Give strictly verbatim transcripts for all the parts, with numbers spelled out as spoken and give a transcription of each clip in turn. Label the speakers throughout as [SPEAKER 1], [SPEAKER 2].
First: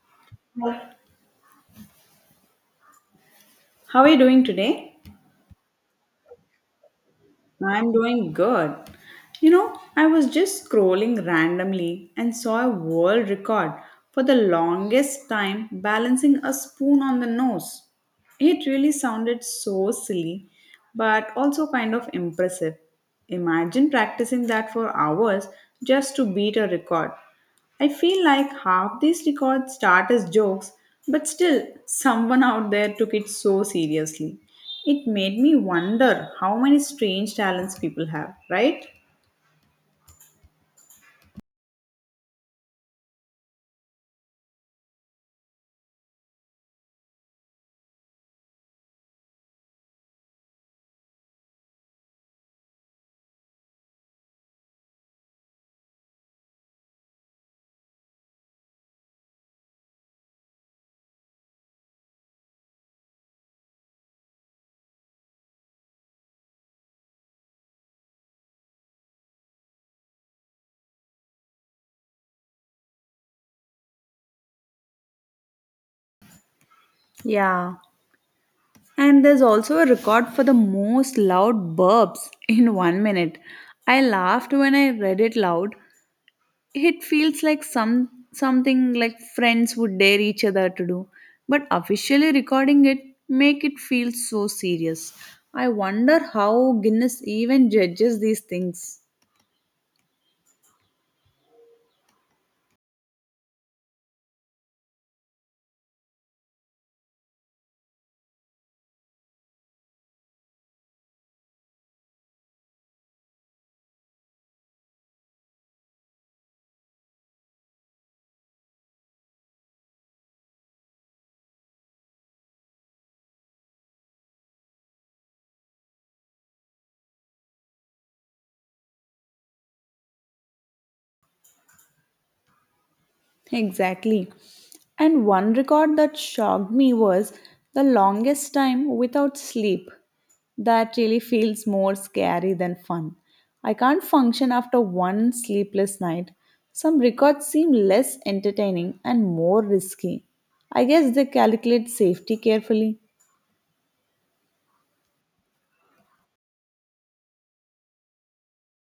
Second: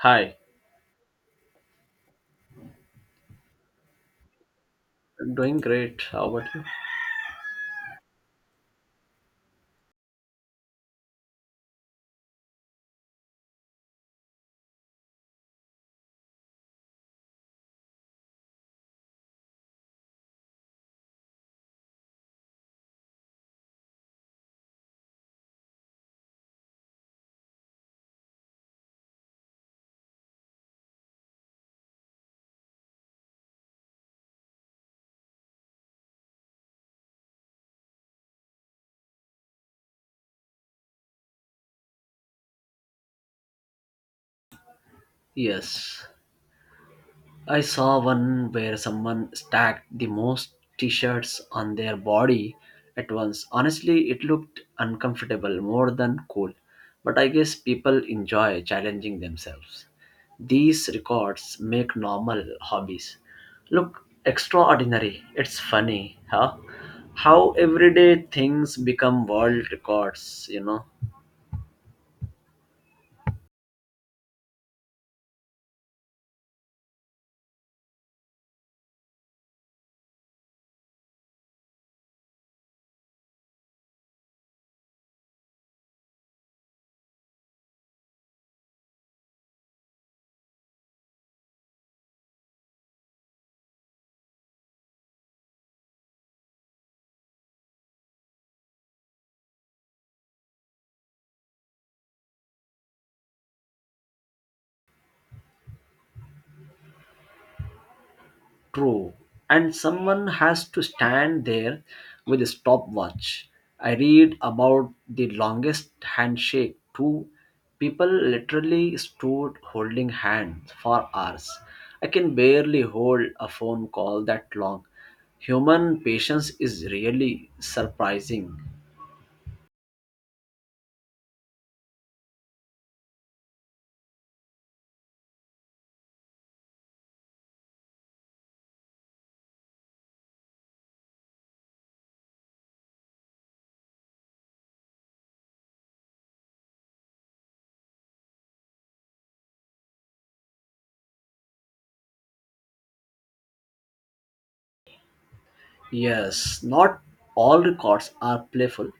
[SPEAKER 1] Hi,
[SPEAKER 2] How are you doing today?
[SPEAKER 1] I'm doing great. How about you?
[SPEAKER 2] I'm doing good. You know, I was just scrolling randomly and saw a world record for the longest time balancing a spoon on the nose. It really sounded so silly, but also kind of impressive. Imagine practicing that for hours just to beat a record. I feel like half these records start as jokes, but still, someone out there took it so seriously. It made me wonder how many strange talents people have, right?
[SPEAKER 1] Yes. I saw one where someone stacked the most t shirts on their body at once. Honestly, it looked uncomfortable more than cool. But I guess people enjoy challenging themselves. These records make normal hobbies look extraordinary. It's funny, huh? How everyday things become world records, you know?
[SPEAKER 2] Yeah. And there's also a record for the most loud burps in one minute. I laughed when I read it loud. It feels like some something like friends would dare each other to do, but officially recording it make it feel so serious. I wonder how Guinness even judges these things.
[SPEAKER 1] True. And someone has to stand there with a stopwatch. I read about the longest handshake, too. People literally stood holding hands for hours. I can barely hold a phone call that long. Human patience is really surprising.
[SPEAKER 2] Exactly. And one record that shocked me was the longest time without sleep. That really feels more scary than fun. I can't function after one sleepless night. Some records seem less entertaining and more risky. I guess they calculate safety carefully.
[SPEAKER 1] Yes, not all records are playful,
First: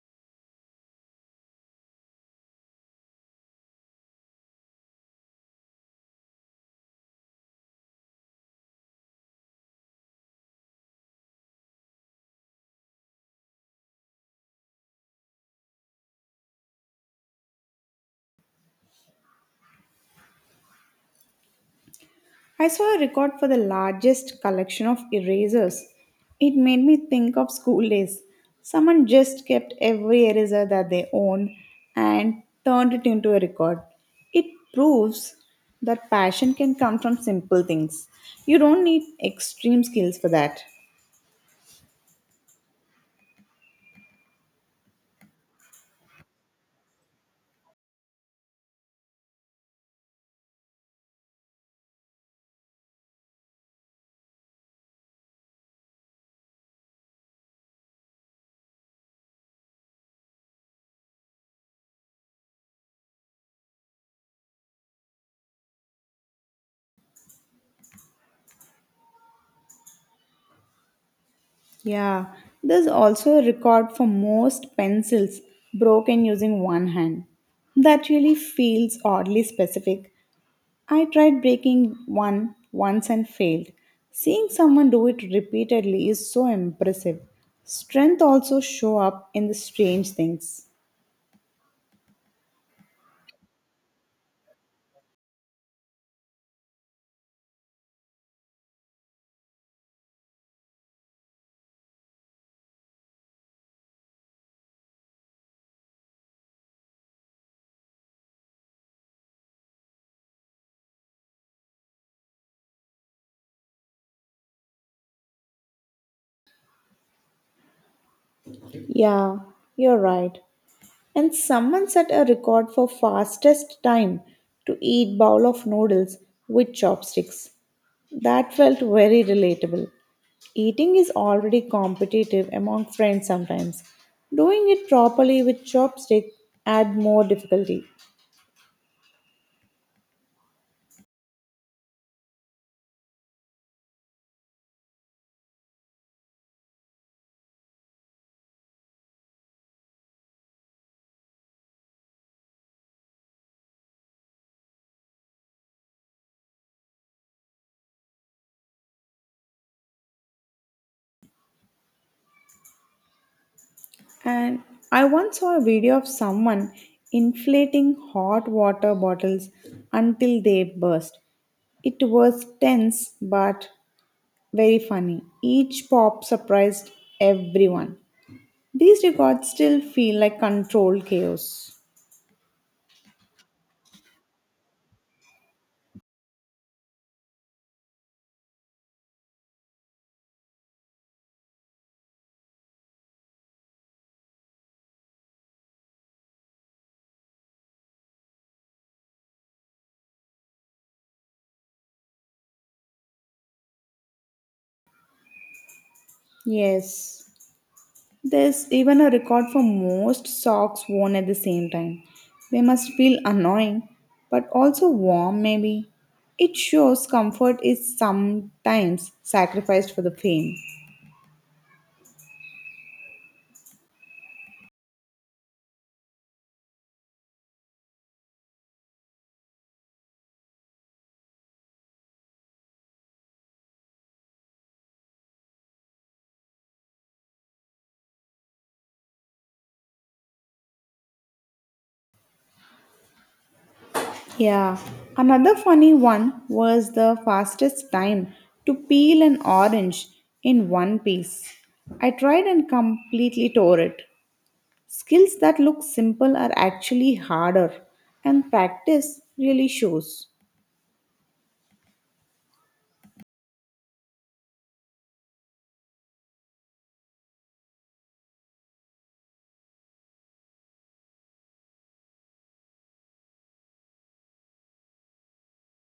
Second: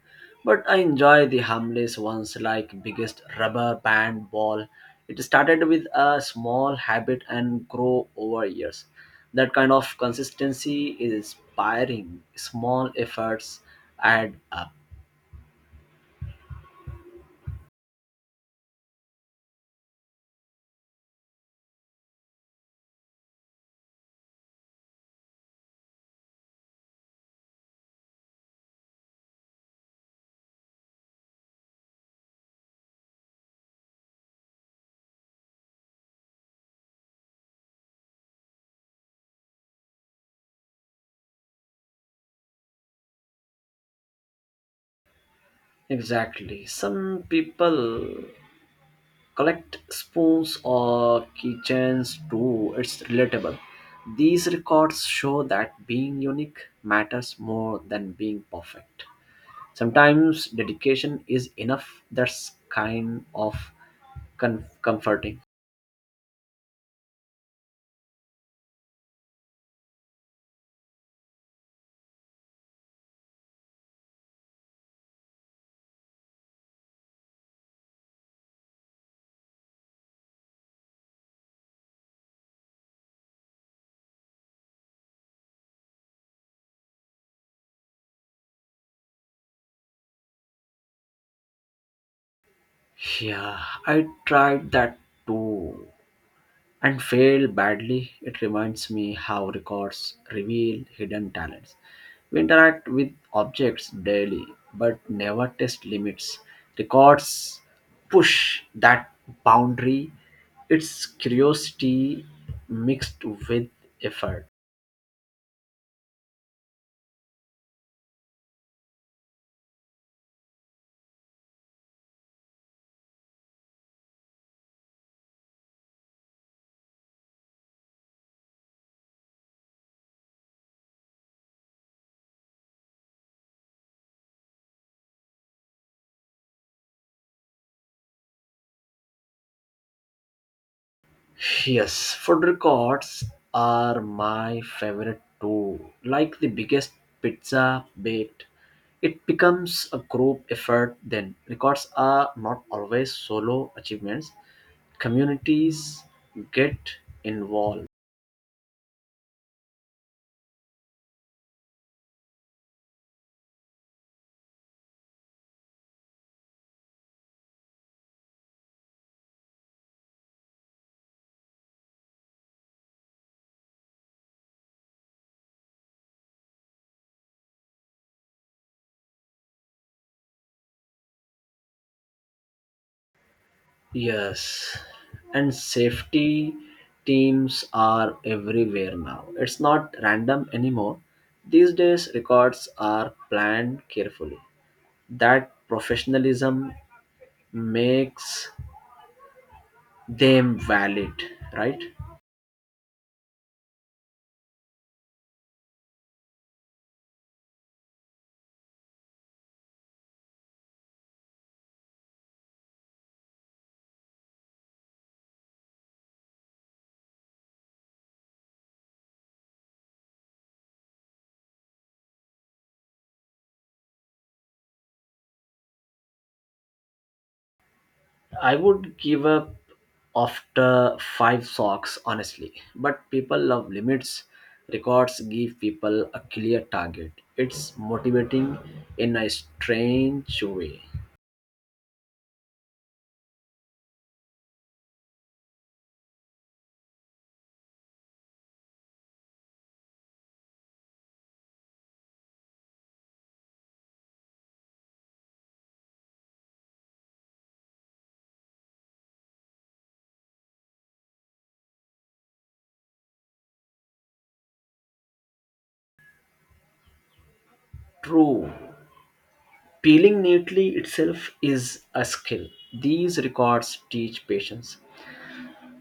[SPEAKER 1] but I enjoy the harmless ones like biggest rubber band ball. It started with a small habit and grow over years. That kind of consistency is inspiring. Small efforts add up.
[SPEAKER 2] I saw a record for the largest collection of erasers. It made me think of school days. Someone just kept every eraser that they owned and turned it into a record. It proves that passion can come from simple things. You don't need extreme skills for that.
[SPEAKER 1] Exactly. Some people collect spoons or keychains too. It's relatable. These records show that being unique matters more than being perfect. Sometimes dedication is enough. That's kind of con- comforting.
[SPEAKER 2] Yeah, there's also a record for most pencils broken using one hand. That really feels oddly specific. I tried breaking one once and failed. Seeing someone do it repeatedly is so impressive. Strength also show up in the strange things.
[SPEAKER 1] Yeah, I tried that too and fail badly. It reminds me how records reveal hidden talents. We interact with objects daily but never test limits. Records push that boundary. It's curiosity mixed with effort.
[SPEAKER 2] Yeah, you're right. And someone set a record for fastest time to eat bowl of noodles with chopsticks. That felt very relatable. Eating is already competitive among friends sometimes. Doing it properly with chopstick add more difficulty.
[SPEAKER 1] Yes, food records are my favorite too. Like the biggest pizza baked, it becomes a group effort then. Records are not always solo achievements, communities get involved.
[SPEAKER 2] And I once saw a video of someone inflating hot water bottles until they burst. It was tense but very funny. Each pop surprised everyone. These records still feel like controlled chaos.
[SPEAKER 1] Yes, and safety teams are everywhere now. It's not random anymore. These days, records are planned carefully. That professionalism makes them valid, right?
[SPEAKER 2] Yes. There's even a record for most socks worn at the same time. They must feel annoying, but also warm, maybe. It shows comfort is sometimes sacrificed for the fame.
[SPEAKER 1] I would give up after five socks, honestly. But people love limits. Records give people a clear target. It's motivating in a strange way.
[SPEAKER 2] Yeah, another funny one was the fastest time to peel an orange in one piece. I tried and completely tore it. Skills that look simple are actually harder, and practice really shows.
[SPEAKER 1] True. Peeling neatly itself is a skill. These records teach patience.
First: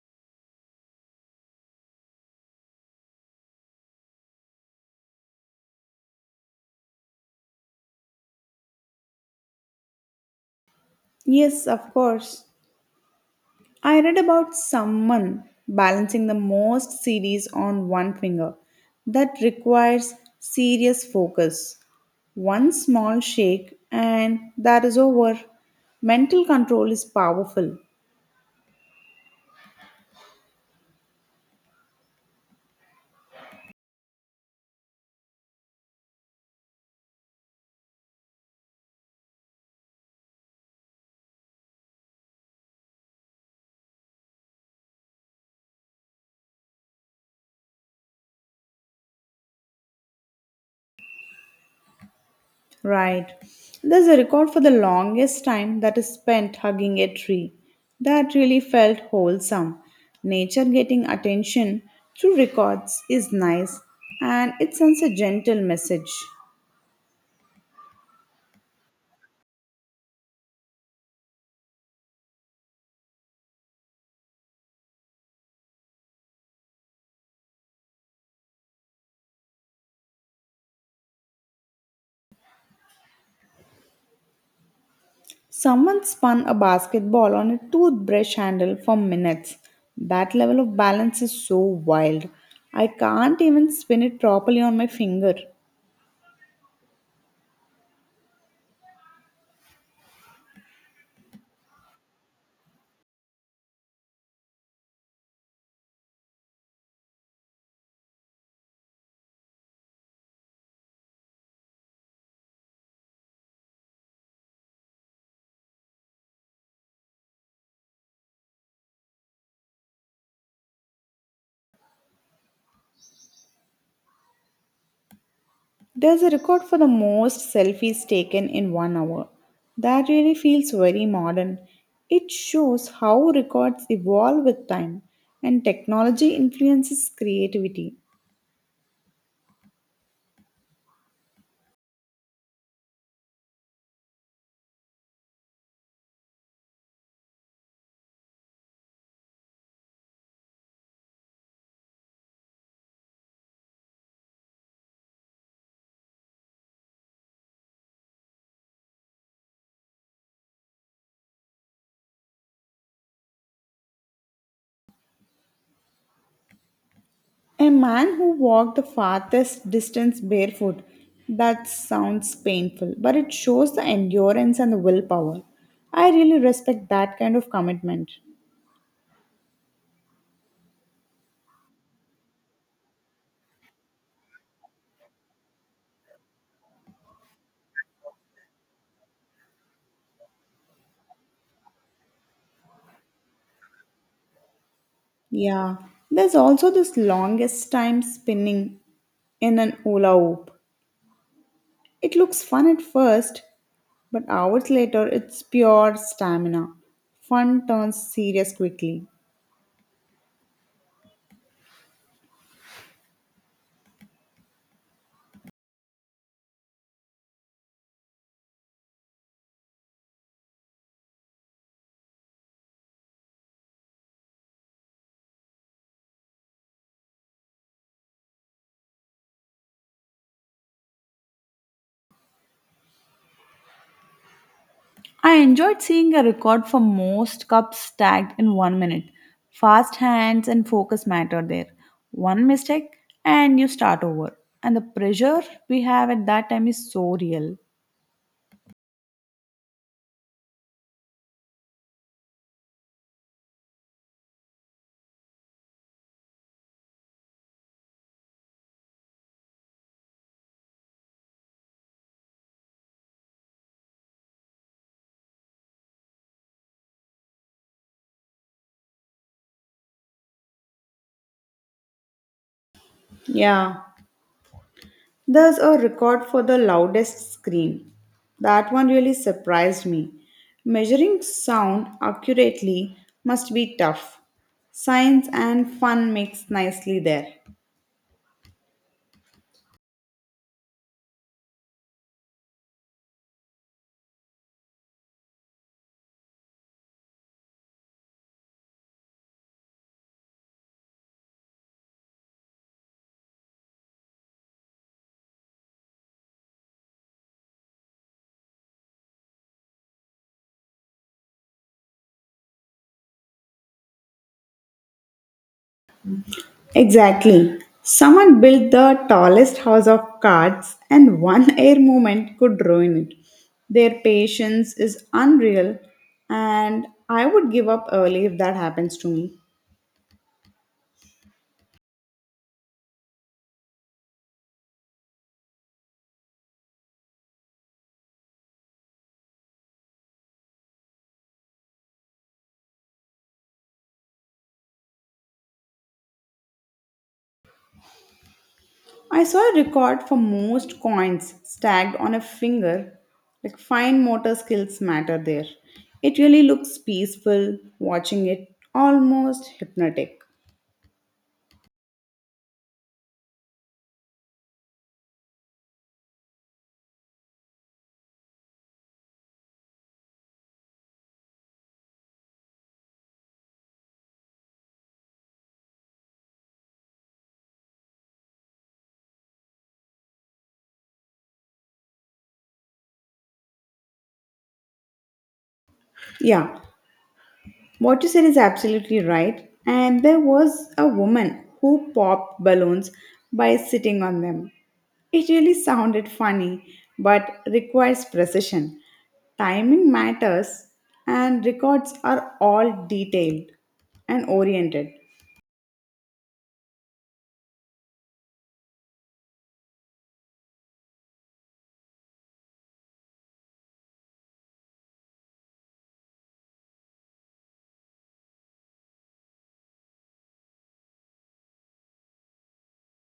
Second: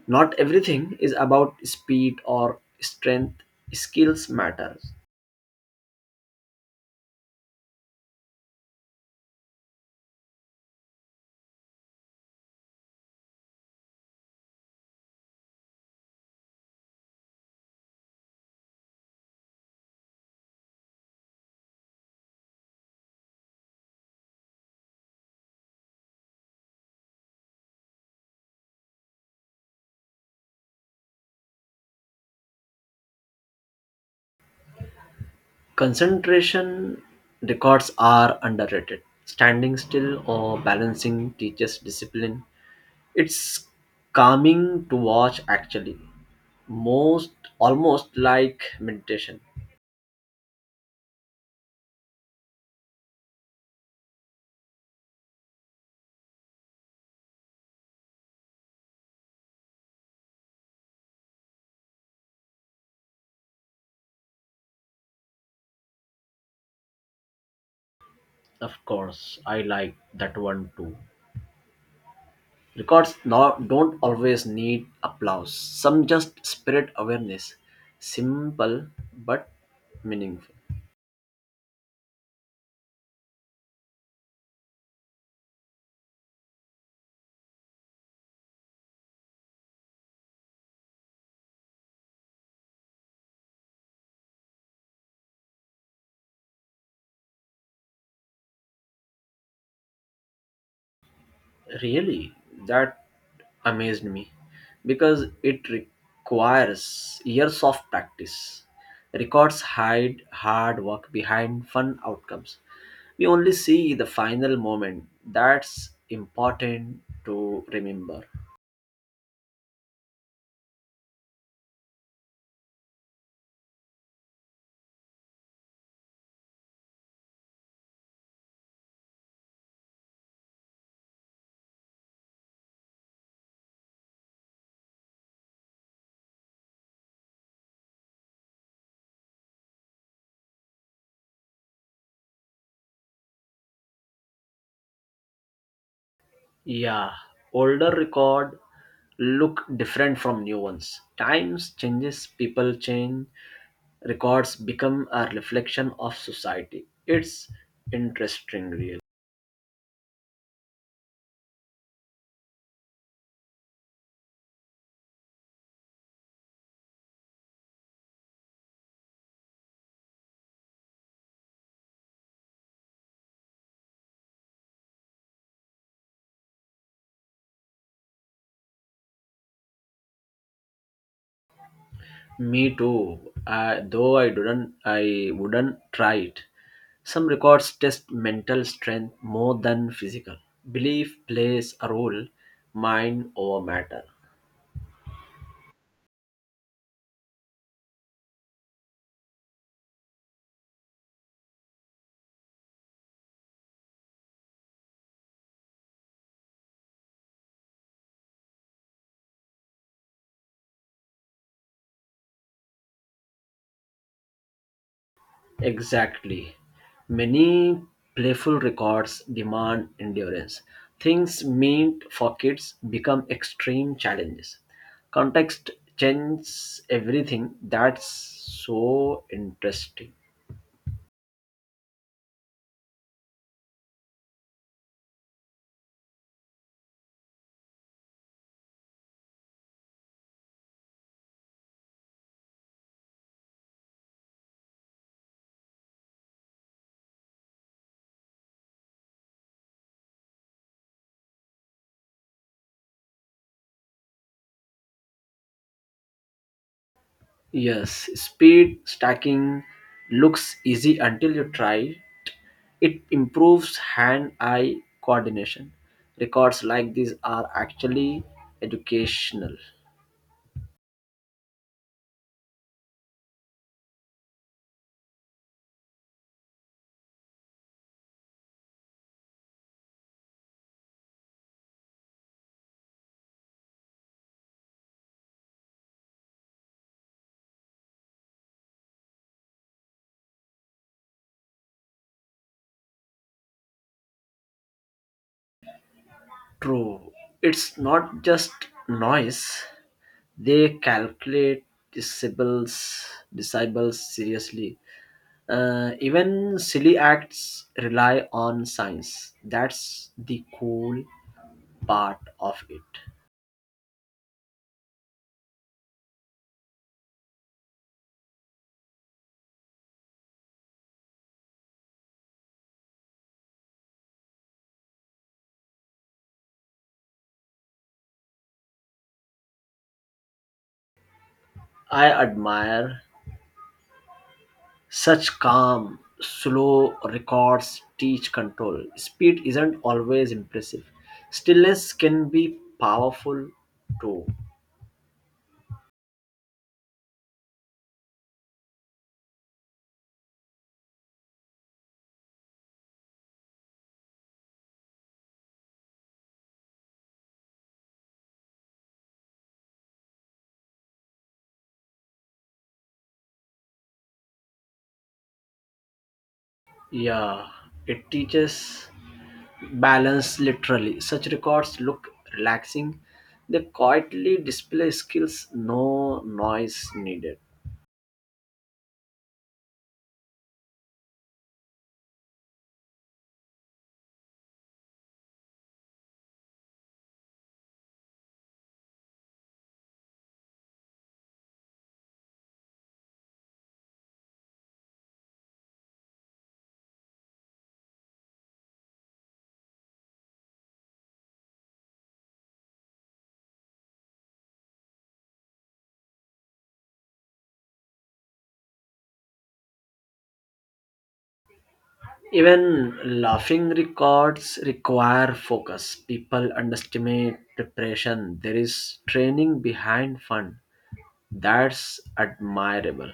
[SPEAKER 1] Not everything is about speed or strength. Skills matter.
[SPEAKER 2] Yes, of course. I read about someone balancing the most C Ds on one finger. That requires serious focus. One small shake and that is over. Mental control is powerful,
[SPEAKER 1] Concentration records are underrated. Standing still or balancing teaches discipline. It's calming to watch actually. Most almost like meditation.
[SPEAKER 2] right? There's a record for the longest time that is spent hugging a tree. That really felt wholesome. Nature getting attention through records is nice, and it sends a gentle message.
[SPEAKER 1] Of course, I like that one too. Records not, don't always need applause. Some just spirit awareness. Simple but meaningful.
[SPEAKER 2] Someone spun a basketball on a toothbrush handle for minutes. That level of balance is so wild. I can't even spin it properly on my finger.
[SPEAKER 1] Really, that amazed me because it requires years of practice. Records hide hard work behind fun outcomes. We only see the final moment. That's important to remember.
[SPEAKER 2] There's a record for the most selfies taken in one hour. That really feels very modern. It shows how records evolve with time and technology influences creativity.
[SPEAKER 1] Yeah, older record look different from new ones. Times changes, people change, records become a reflection of society. It's interesting, really.
[SPEAKER 2] A man who walked the farthest distance barefoot. That sounds painful, but it shows the endurance and the willpower. I really respect that kind of commitment.
[SPEAKER 1] Me too. Uh, though I didn't, I wouldn't try it. Some records test mental strength more than physical. Belief plays a role, mind over matter.
[SPEAKER 2] Yeah. There's also this longest time spinning in an hula hoop. It looks fun at first, but hours later it's pure stamina. Fun turns serious quickly.
[SPEAKER 1] Exactly. Many playful records demand endurance. Things meant for kids become extreme challenges. Context changes everything. That's so interesting.
[SPEAKER 2] I enjoyed seeing a record for most cups stacked in one minute. Fast hands and focus matter there. One mistake and you start over. And the pressure we have at that time is so real.
[SPEAKER 1] Yes, speed stacking looks easy until you try. It improves hand eye coordination. Records like these are actually educational.
[SPEAKER 2] Yeah, there's a record for the loudest scream. That one really surprised me. Measuring sound accurately must be tough. Science and fun mix nicely there.
[SPEAKER 1] True, it's not just noise, they calculate disables, disables seriously. Uh, even silly acts rely on science. That's the cool part of it.
[SPEAKER 2] Exactly. Someone built the tallest house of cards, and one air movement could ruin it. Their patience is unreal, and I would give up early if that happens to me.
[SPEAKER 1] I admire such calm, slow records teach control. Speed isn't always impressive. Stillness can be powerful too.
[SPEAKER 2] I saw a record for most coins stacked on a finger. Like fine motor skills matter there. It really looks peaceful watching it, almost hypnotic.
[SPEAKER 1] Yeah, it teaches balance literally. Such records look relaxing. They quietly display skills, no noise needed.
[SPEAKER 2] Yeah, what you said is absolutely right. And there was a woman who popped balloons by sitting on them. It really sounded funny, but requires precision. Timing matters, and records are all detailed and oriented.
[SPEAKER 1] Even laughing records require focus. People underestimate preparation. There is training behind fun. That's admirable.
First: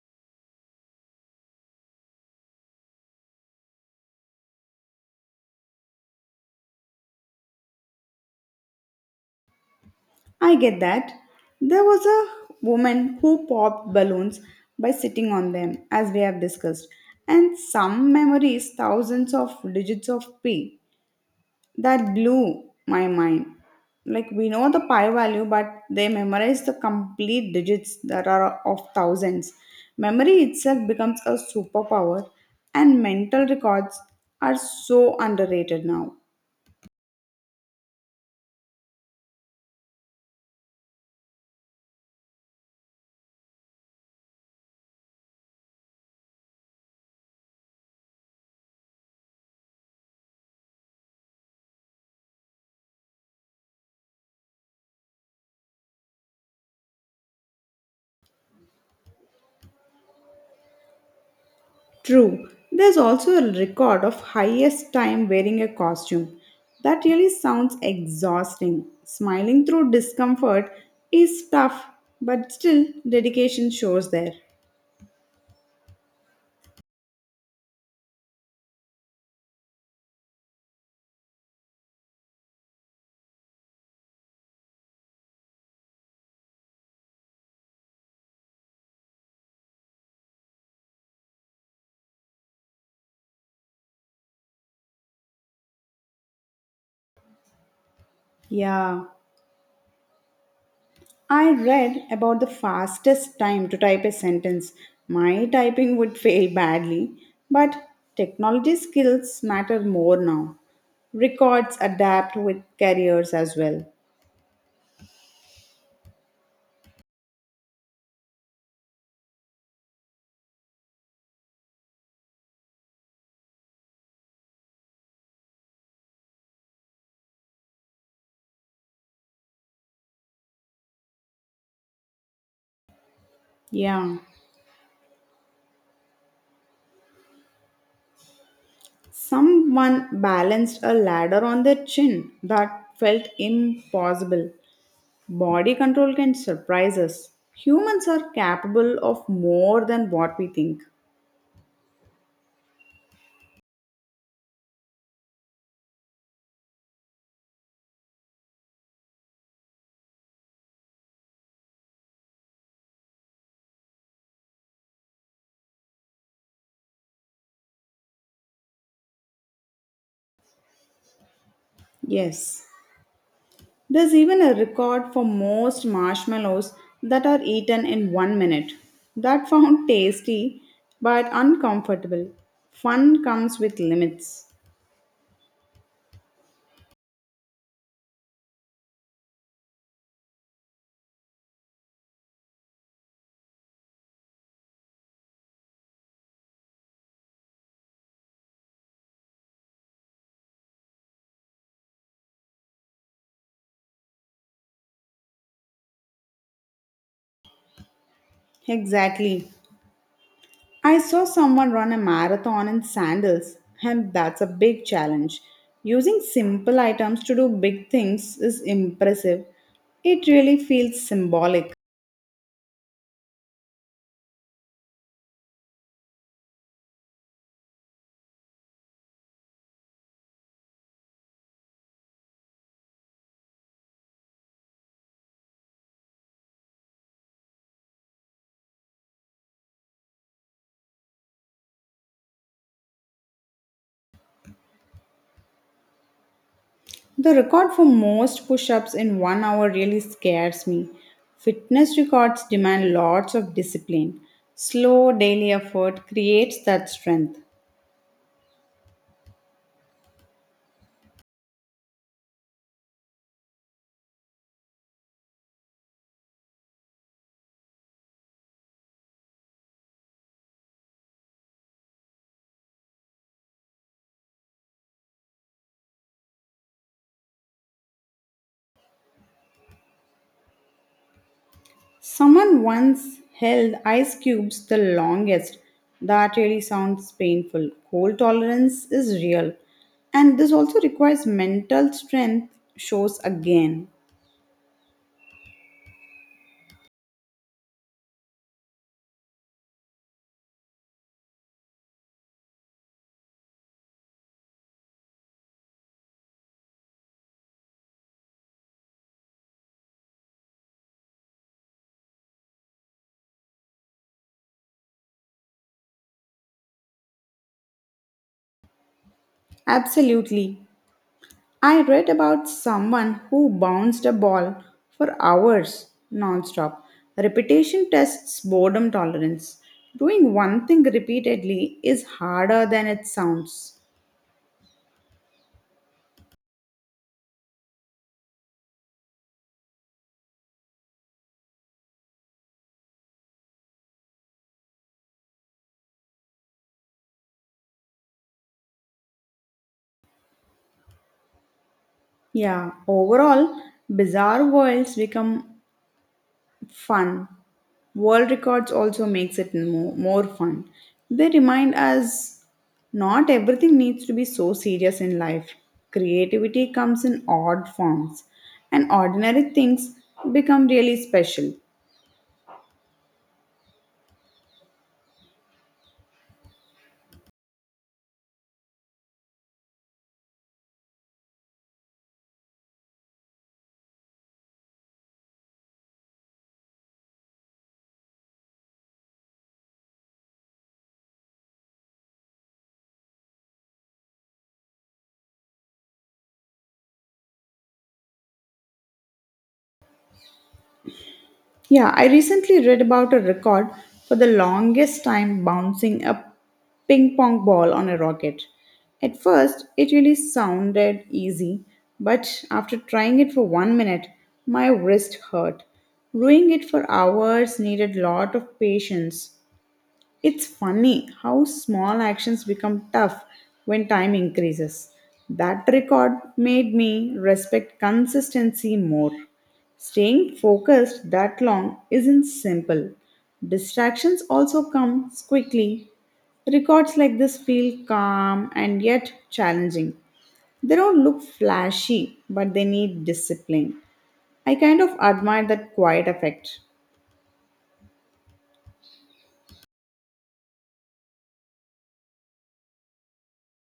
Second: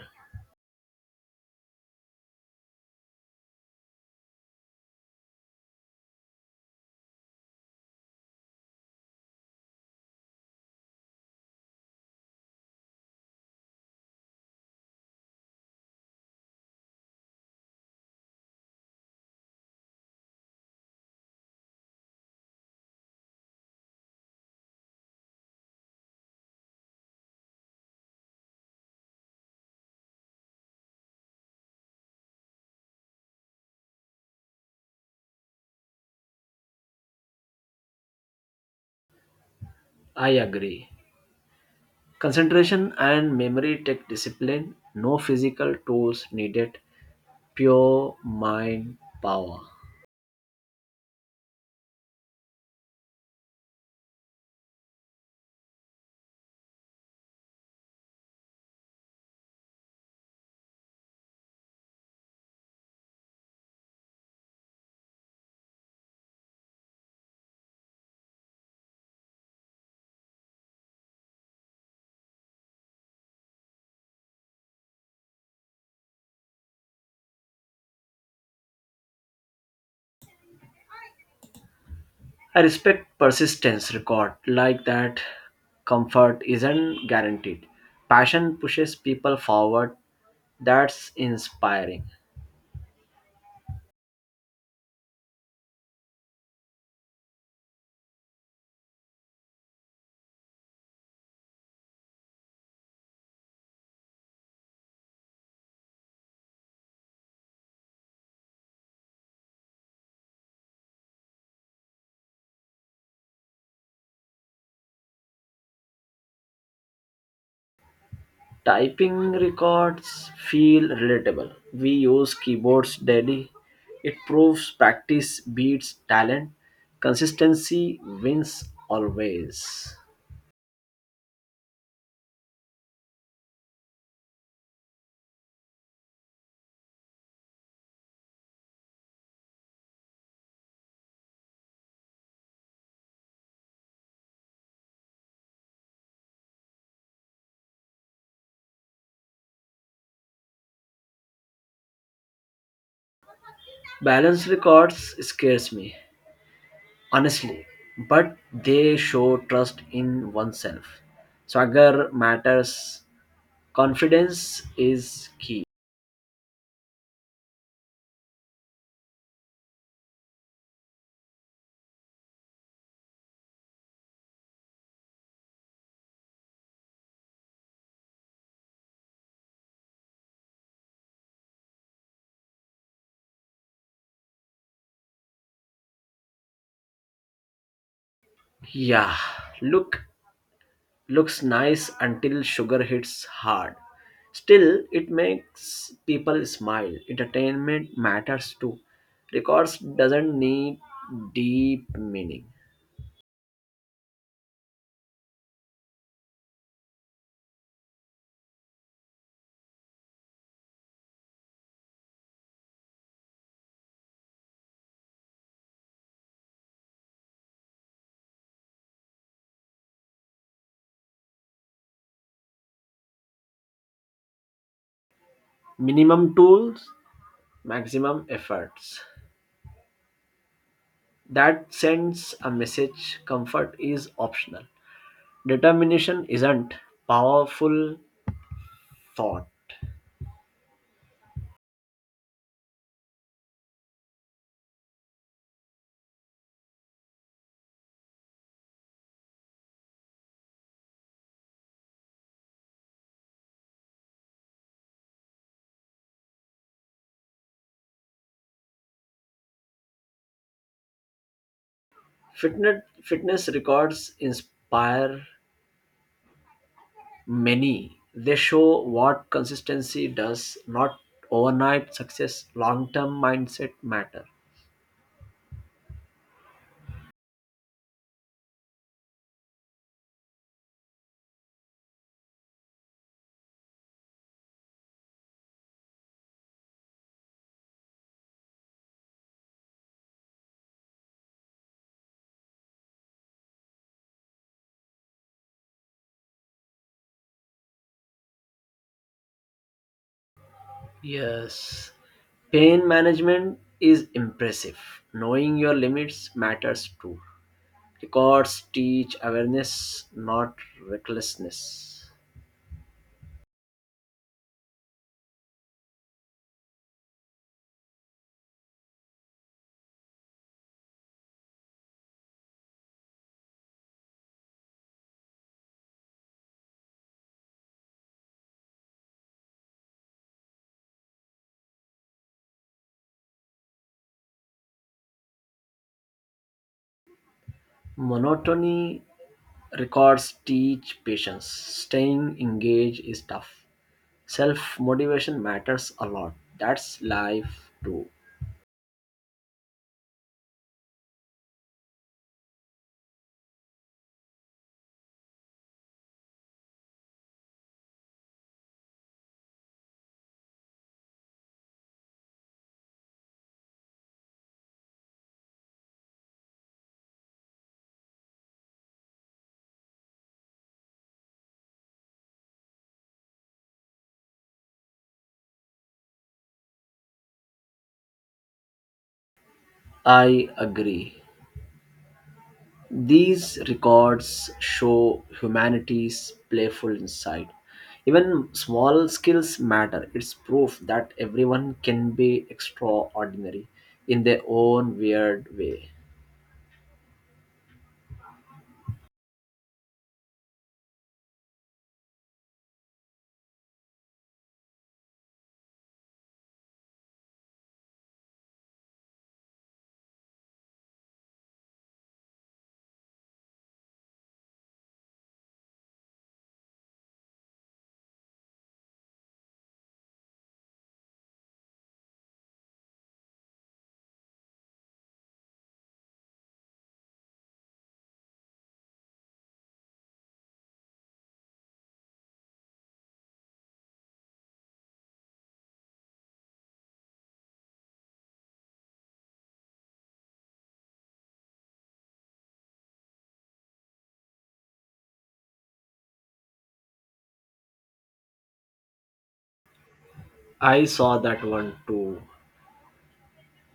[SPEAKER 2] I get that. There was a woman who popped balloons by sitting on them, as we have discussed, and some memories thousands of digits of P. That blew my mind. Like we know the pi value, but they memorize the complete digits that are of thousands. Memory itself becomes a superpower, and mental records are so underrated now.
[SPEAKER 1] I agree. Concentration and memory take discipline, no physical tools needed, pure mind power.
[SPEAKER 2] True, there's also a record of highest time wearing a costume. That really sounds exhausting. Smiling through discomfort is tough, but still, dedication shows there.
[SPEAKER 1] I respect persistence record like that. Comfort isn't guaranteed. Passion pushes people forward. That's inspiring.
[SPEAKER 2] Yeah. I read about the fastest time to type a sentence. My typing would fail badly, but technology skills matter more now. Records adapt with careers as well.
[SPEAKER 1] Typing records feel relatable. We use keyboards daily. It proves practice beats talent. Consistency wins always.
[SPEAKER 2] Yeah. Someone balanced a ladder on their chin that felt impossible. Body control can surprise us. Humans are capable of more than what we think.
[SPEAKER 1] Balance records scares me, honestly, but they show trust in oneself. Swagger matters. Confidence is key.
[SPEAKER 2] Yes. There's even a record for most marshmallows that are eaten in one minute. That found tasty but uncomfortable. Fun comes with limits.
[SPEAKER 1] Yeah, look looks nice until sugar hits hard. Still, it makes people smile. Entertainment matters too. Records doesn't need deep meaning.
[SPEAKER 2] Exactly. I saw someone run a marathon in sandals, and that's a big challenge. Using simple items to do big things is impressive. It really feels symbolic.
[SPEAKER 1] Minimum tools, maximum efforts. That sends a message comfort is optional. Determination isn't powerful thought.
[SPEAKER 2] The record for most push ups in one hour really scares me. Fitness records demand lots of discipline. Slow daily effort creates that strength.
[SPEAKER 1] Fitness, fitness records inspire many. They show what consistency does, not overnight success, long term mindset matter.
[SPEAKER 2] Someone once held ice cubes the longest. That really sounds painful. Cold tolerance is real. And this also requires mental strength, shows again.
[SPEAKER 1] Yes. Pain management is impressive. Knowing your limits matters too. Records teach awareness, not recklessness.
[SPEAKER 2] Absolutely. I read about someone who bounced a ball for hours nonstop. Repetition tests boredom tolerance. Doing one thing repeatedly is harder than it sounds.
[SPEAKER 1] Monotony records teach patience. Staying engaged is tough. Self motivation matters a lot. That's life too.
[SPEAKER 2] Yeah, overall, bizarre worlds become fun. World records also makes it more, more fun. They remind us not everything needs to be so serious in life. Creativity comes in odd forms, and ordinary things become really special.
[SPEAKER 1] I agree. These records show humanity's playful inside. Even small skills matter. It's proof that everyone can be extraordinary in their own weird way.
[SPEAKER 2] Yeah, I recently read about a record for the longest time bouncing a ping pong ball on a rocket. At first, it really sounded easy, but after trying it for one minute, my wrist hurt. Doing it for hours needed lot of patience. It's funny how small actions become tough when time increases. That record made me respect consistency more. Staying focused that long isn't simple. Distractions also come quickly. Records like this feel calm and yet challenging. They don't look flashy, but they need discipline. I kind of admire that quiet effect.
[SPEAKER 1] I saw that one too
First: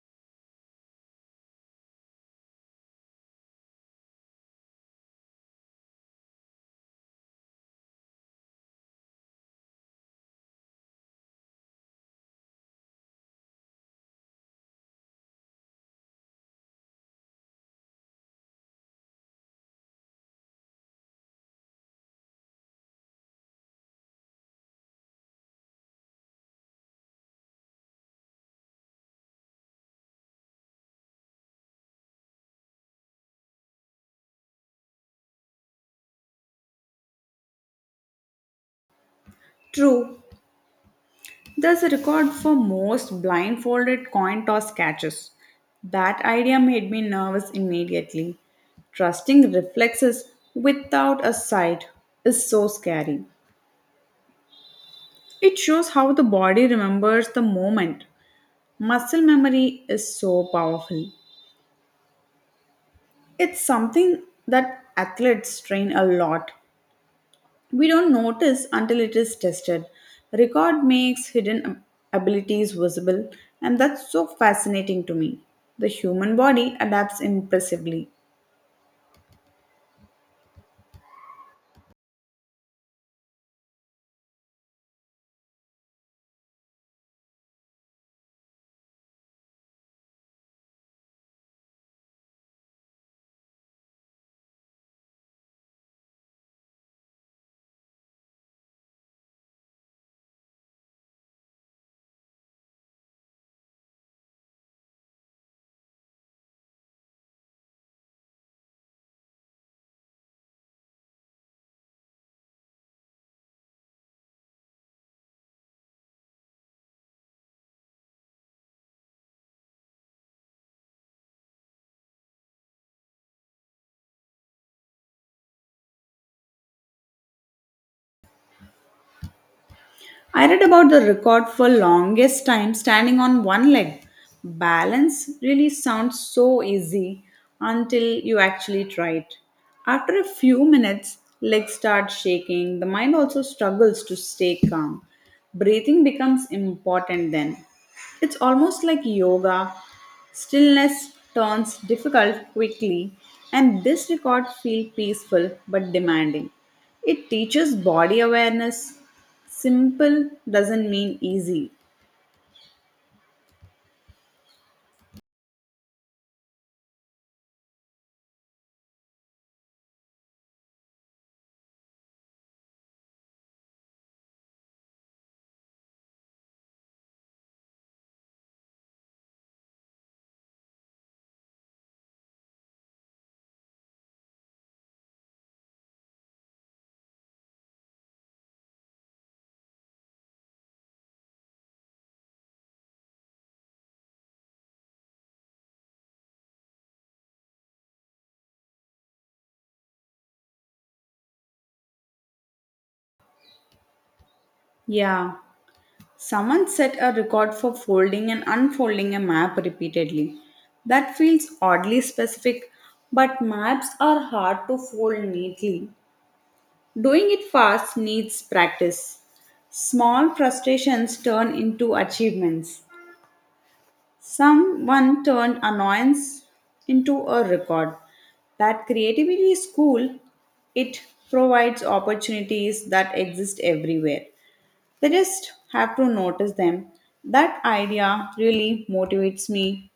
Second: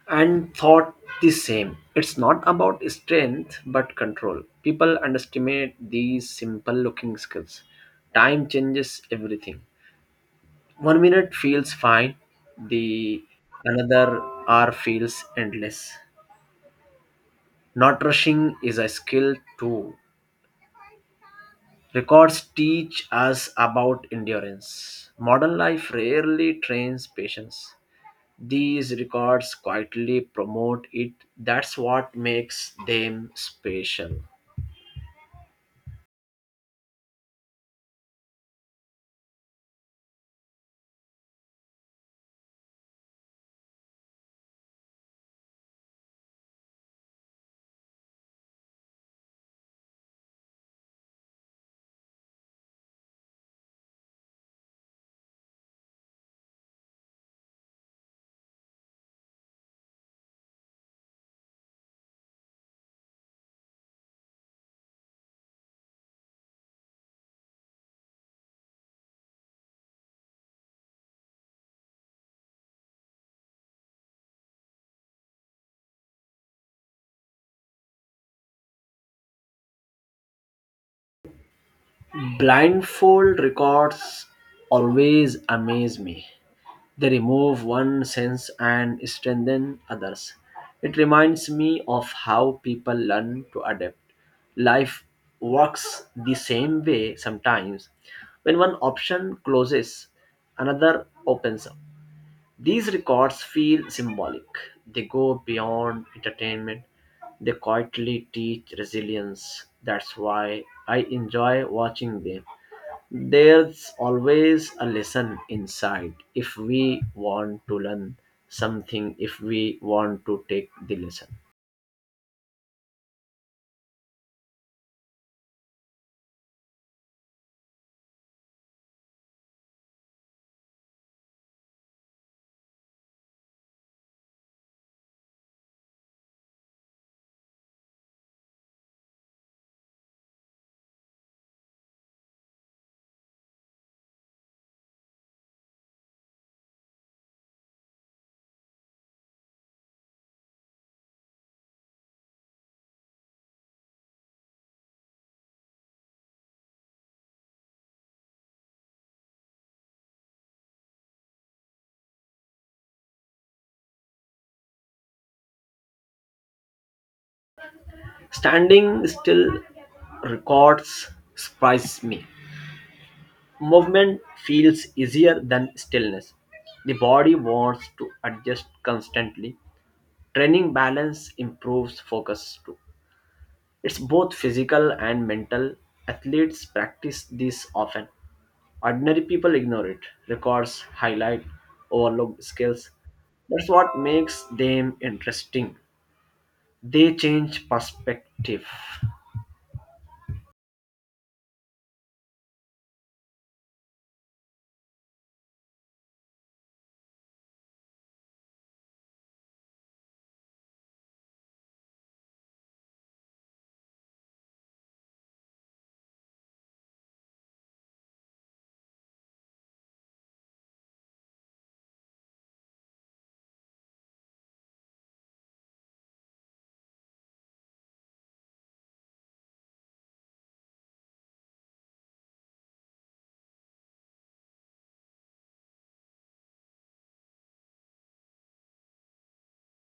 [SPEAKER 1] and thought the same. It's not about strength but control. People underestimate these simple looking skills. Time changes everything. One minute feels fine, the another hour feels endless. Not rushing is a skill too. Records teach us about endurance. Modern life rarely trains patience. These records quietly promote it. That's what makes them special.
[SPEAKER 2] True, there's a record for most blindfolded coin toss catches. That idea made me nervous immediately. Trusting reflexes without a sight is so scary. It shows how the body remembers the moment. Muscle memory is so powerful. It's something that athletes train a lot. We don't notice until it is tested. Record makes hidden ab- abilities visible, and that's so fascinating to me. The human body adapts impressively.
[SPEAKER 1] Blindfold records always amaze me. They remove one sense and strengthen others. It reminds me of how people learn to adapt. Life works the same way sometimes. When one option closes, another opens up. These records feel symbolic. They go beyond entertainment. They quietly teach resilience. That's why I enjoy watching them. There's always a lesson inside if we want to learn something, if we want to take the lesson.
[SPEAKER 2] I read about the record for longest time standing on one leg. Balance really sounds so easy until you actually try it. After a few minutes, legs start shaking. The mind also struggles to stay calm. Breathing becomes important then. It's almost like yoga. Stillness turns difficult quickly, and this record feels peaceful but demanding. It teaches body awareness. Simple doesn't mean easy.
[SPEAKER 1] Standing still records surprise me. Movement feels easier than stillness. The body wants to adjust constantly. Training balance improves focus too. It's both physical and mental. Athletes practice this often. Ordinary people ignore it. Records highlight overlooked skills. That's what makes them interesting. They change perspective.
[SPEAKER 2] Yeah, someone set a record for folding and unfolding a map repeatedly. That feels oddly specific, but maps are hard to fold neatly. Doing it fast needs practice. Small frustrations turn into achievements. Someone turned annoyance into a record. That creativity is cool. It provides opportunities that exist everywhere. They just have to notice them. That idea really motivates me.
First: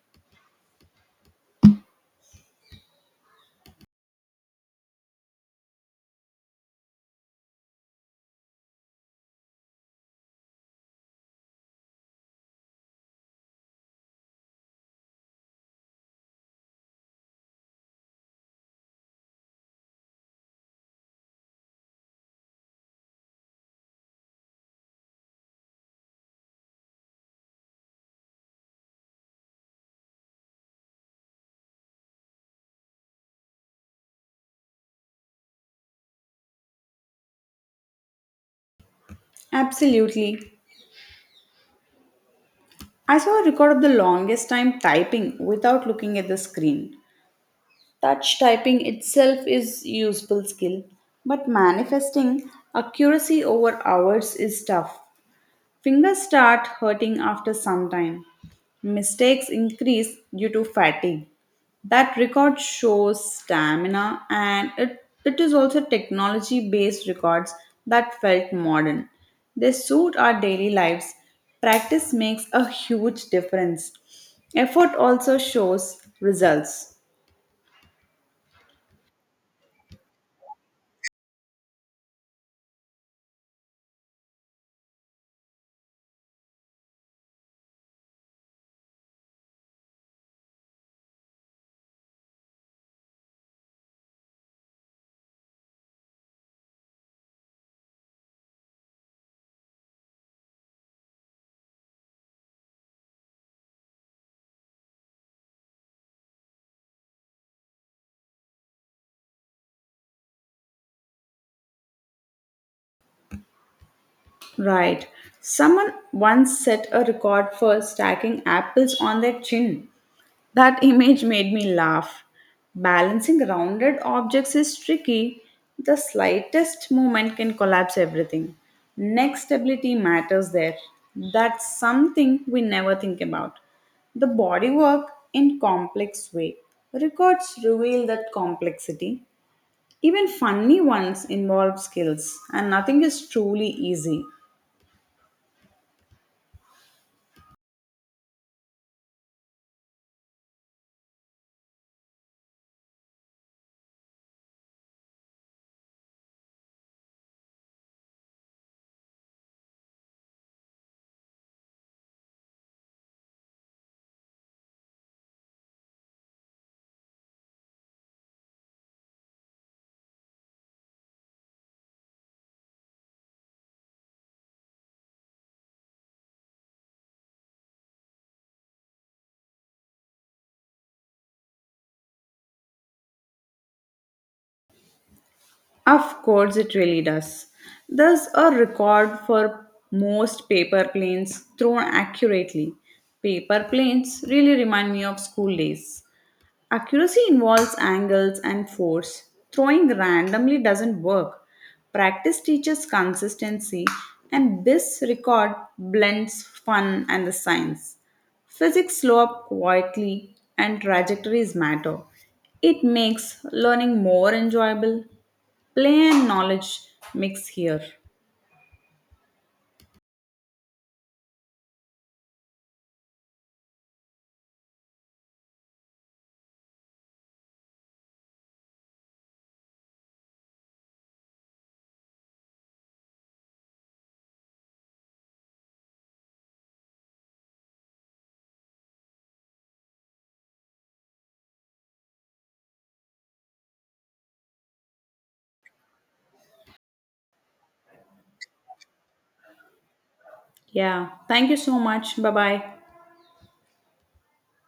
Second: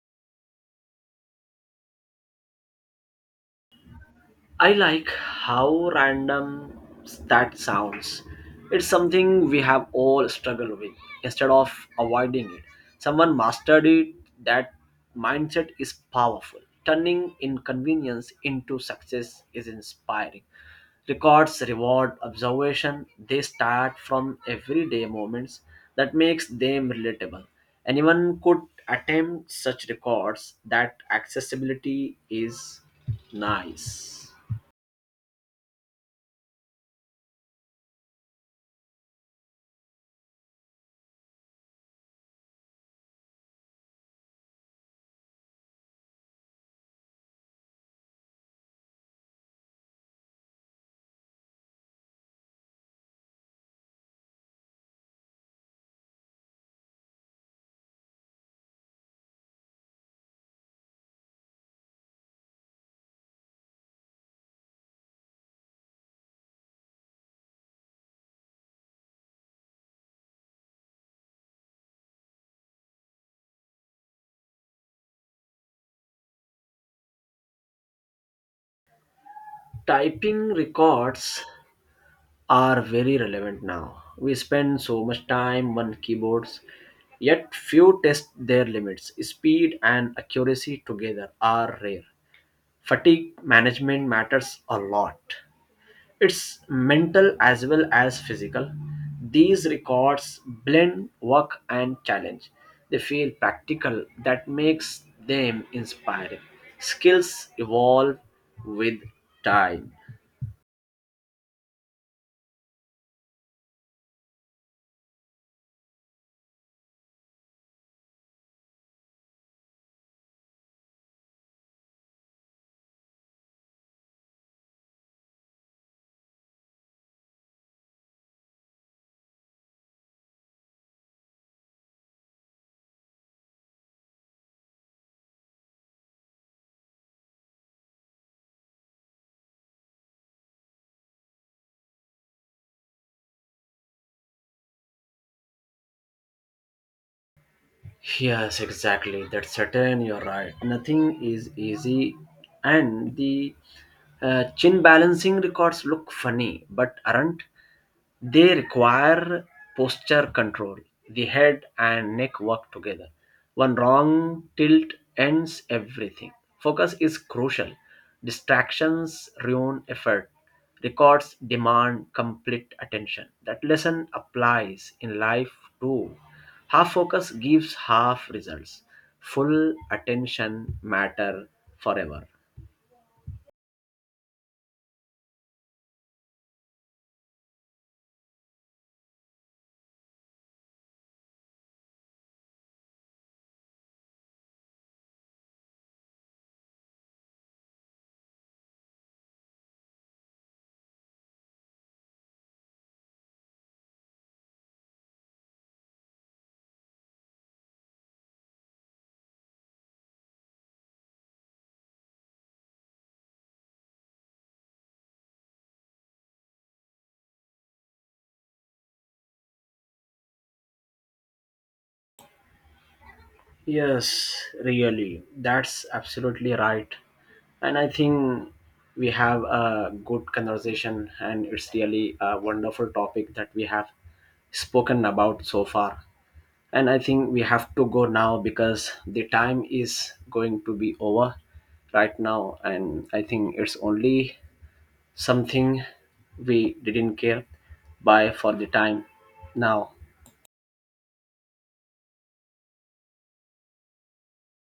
[SPEAKER 1] I like how random that sounds. It's something we have all struggled with. Instead of avoiding it, someone mastered it. That mindset is powerful. Turning inconvenience into success is inspiring. Records reward observation. They start from everyday moments that makes them relatable. Anyone could attempt such records. That accessibility is nice.
[SPEAKER 2] Absolutely. I saw a record of the longest time typing without looking at the screen. Touch typing itself is useful skill, but manifesting accuracy over hours is tough. Fingers start hurting after some time. Mistakes increase due to fatigue. That record shows stamina, and it, it is also technology based records that felt modern. They suit our daily lives. Practice makes a huge difference. Effort also shows results.
[SPEAKER 1] Typing records are very relevant now. We spend so much time on keyboards, yet few test their limits. Speed and accuracy together are rare. Fatigue management matters a lot. It's mental as well as physical. These records blend work and challenge. They feel practical, that makes them inspiring. Skills evolve with time.
[SPEAKER 2] Right. Someone once set a record for stacking apples on their chin. That image made me laugh. Balancing rounded objects is tricky. The slightest movement can collapse everything. Neck stability matters there. That's something we never think about. The bodywork in complex way. Records reveal that complexity. Even funny ones involve skills, and nothing is truly easy.
[SPEAKER 1] Yes, exactly. That's certain. You're right. Nothing is easy, and the uh, chin balancing records look funny, but aren't. They require posture control. The head and neck work together. One wrong tilt ends everything. Focus is crucial. Distractions ruin effort. Records demand complete attention. That lesson applies in life too. Half focus gives half results. Full attention matter forever.
[SPEAKER 2] Of course, it really does. There's a record for most paper planes thrown accurately. Paper planes really remind me of school days. Accuracy involves angles and force. Throwing randomly doesn't work. Practice teaches consistency, and this record blends fun and the science. Physics slow up quietly, and trajectories matter. It makes learning more enjoyable. Play and knowledge mix here.
[SPEAKER 1] Yes, really. That's absolutely right. And I think we have a good conversation, and it's really a wonderful topic that we have spoken about so far. And I think we have to go now because the time is going to be over right now. And I think it's only something we didn't care by for the time now.
[SPEAKER 2] Yeah, thank you so much. Bye bye.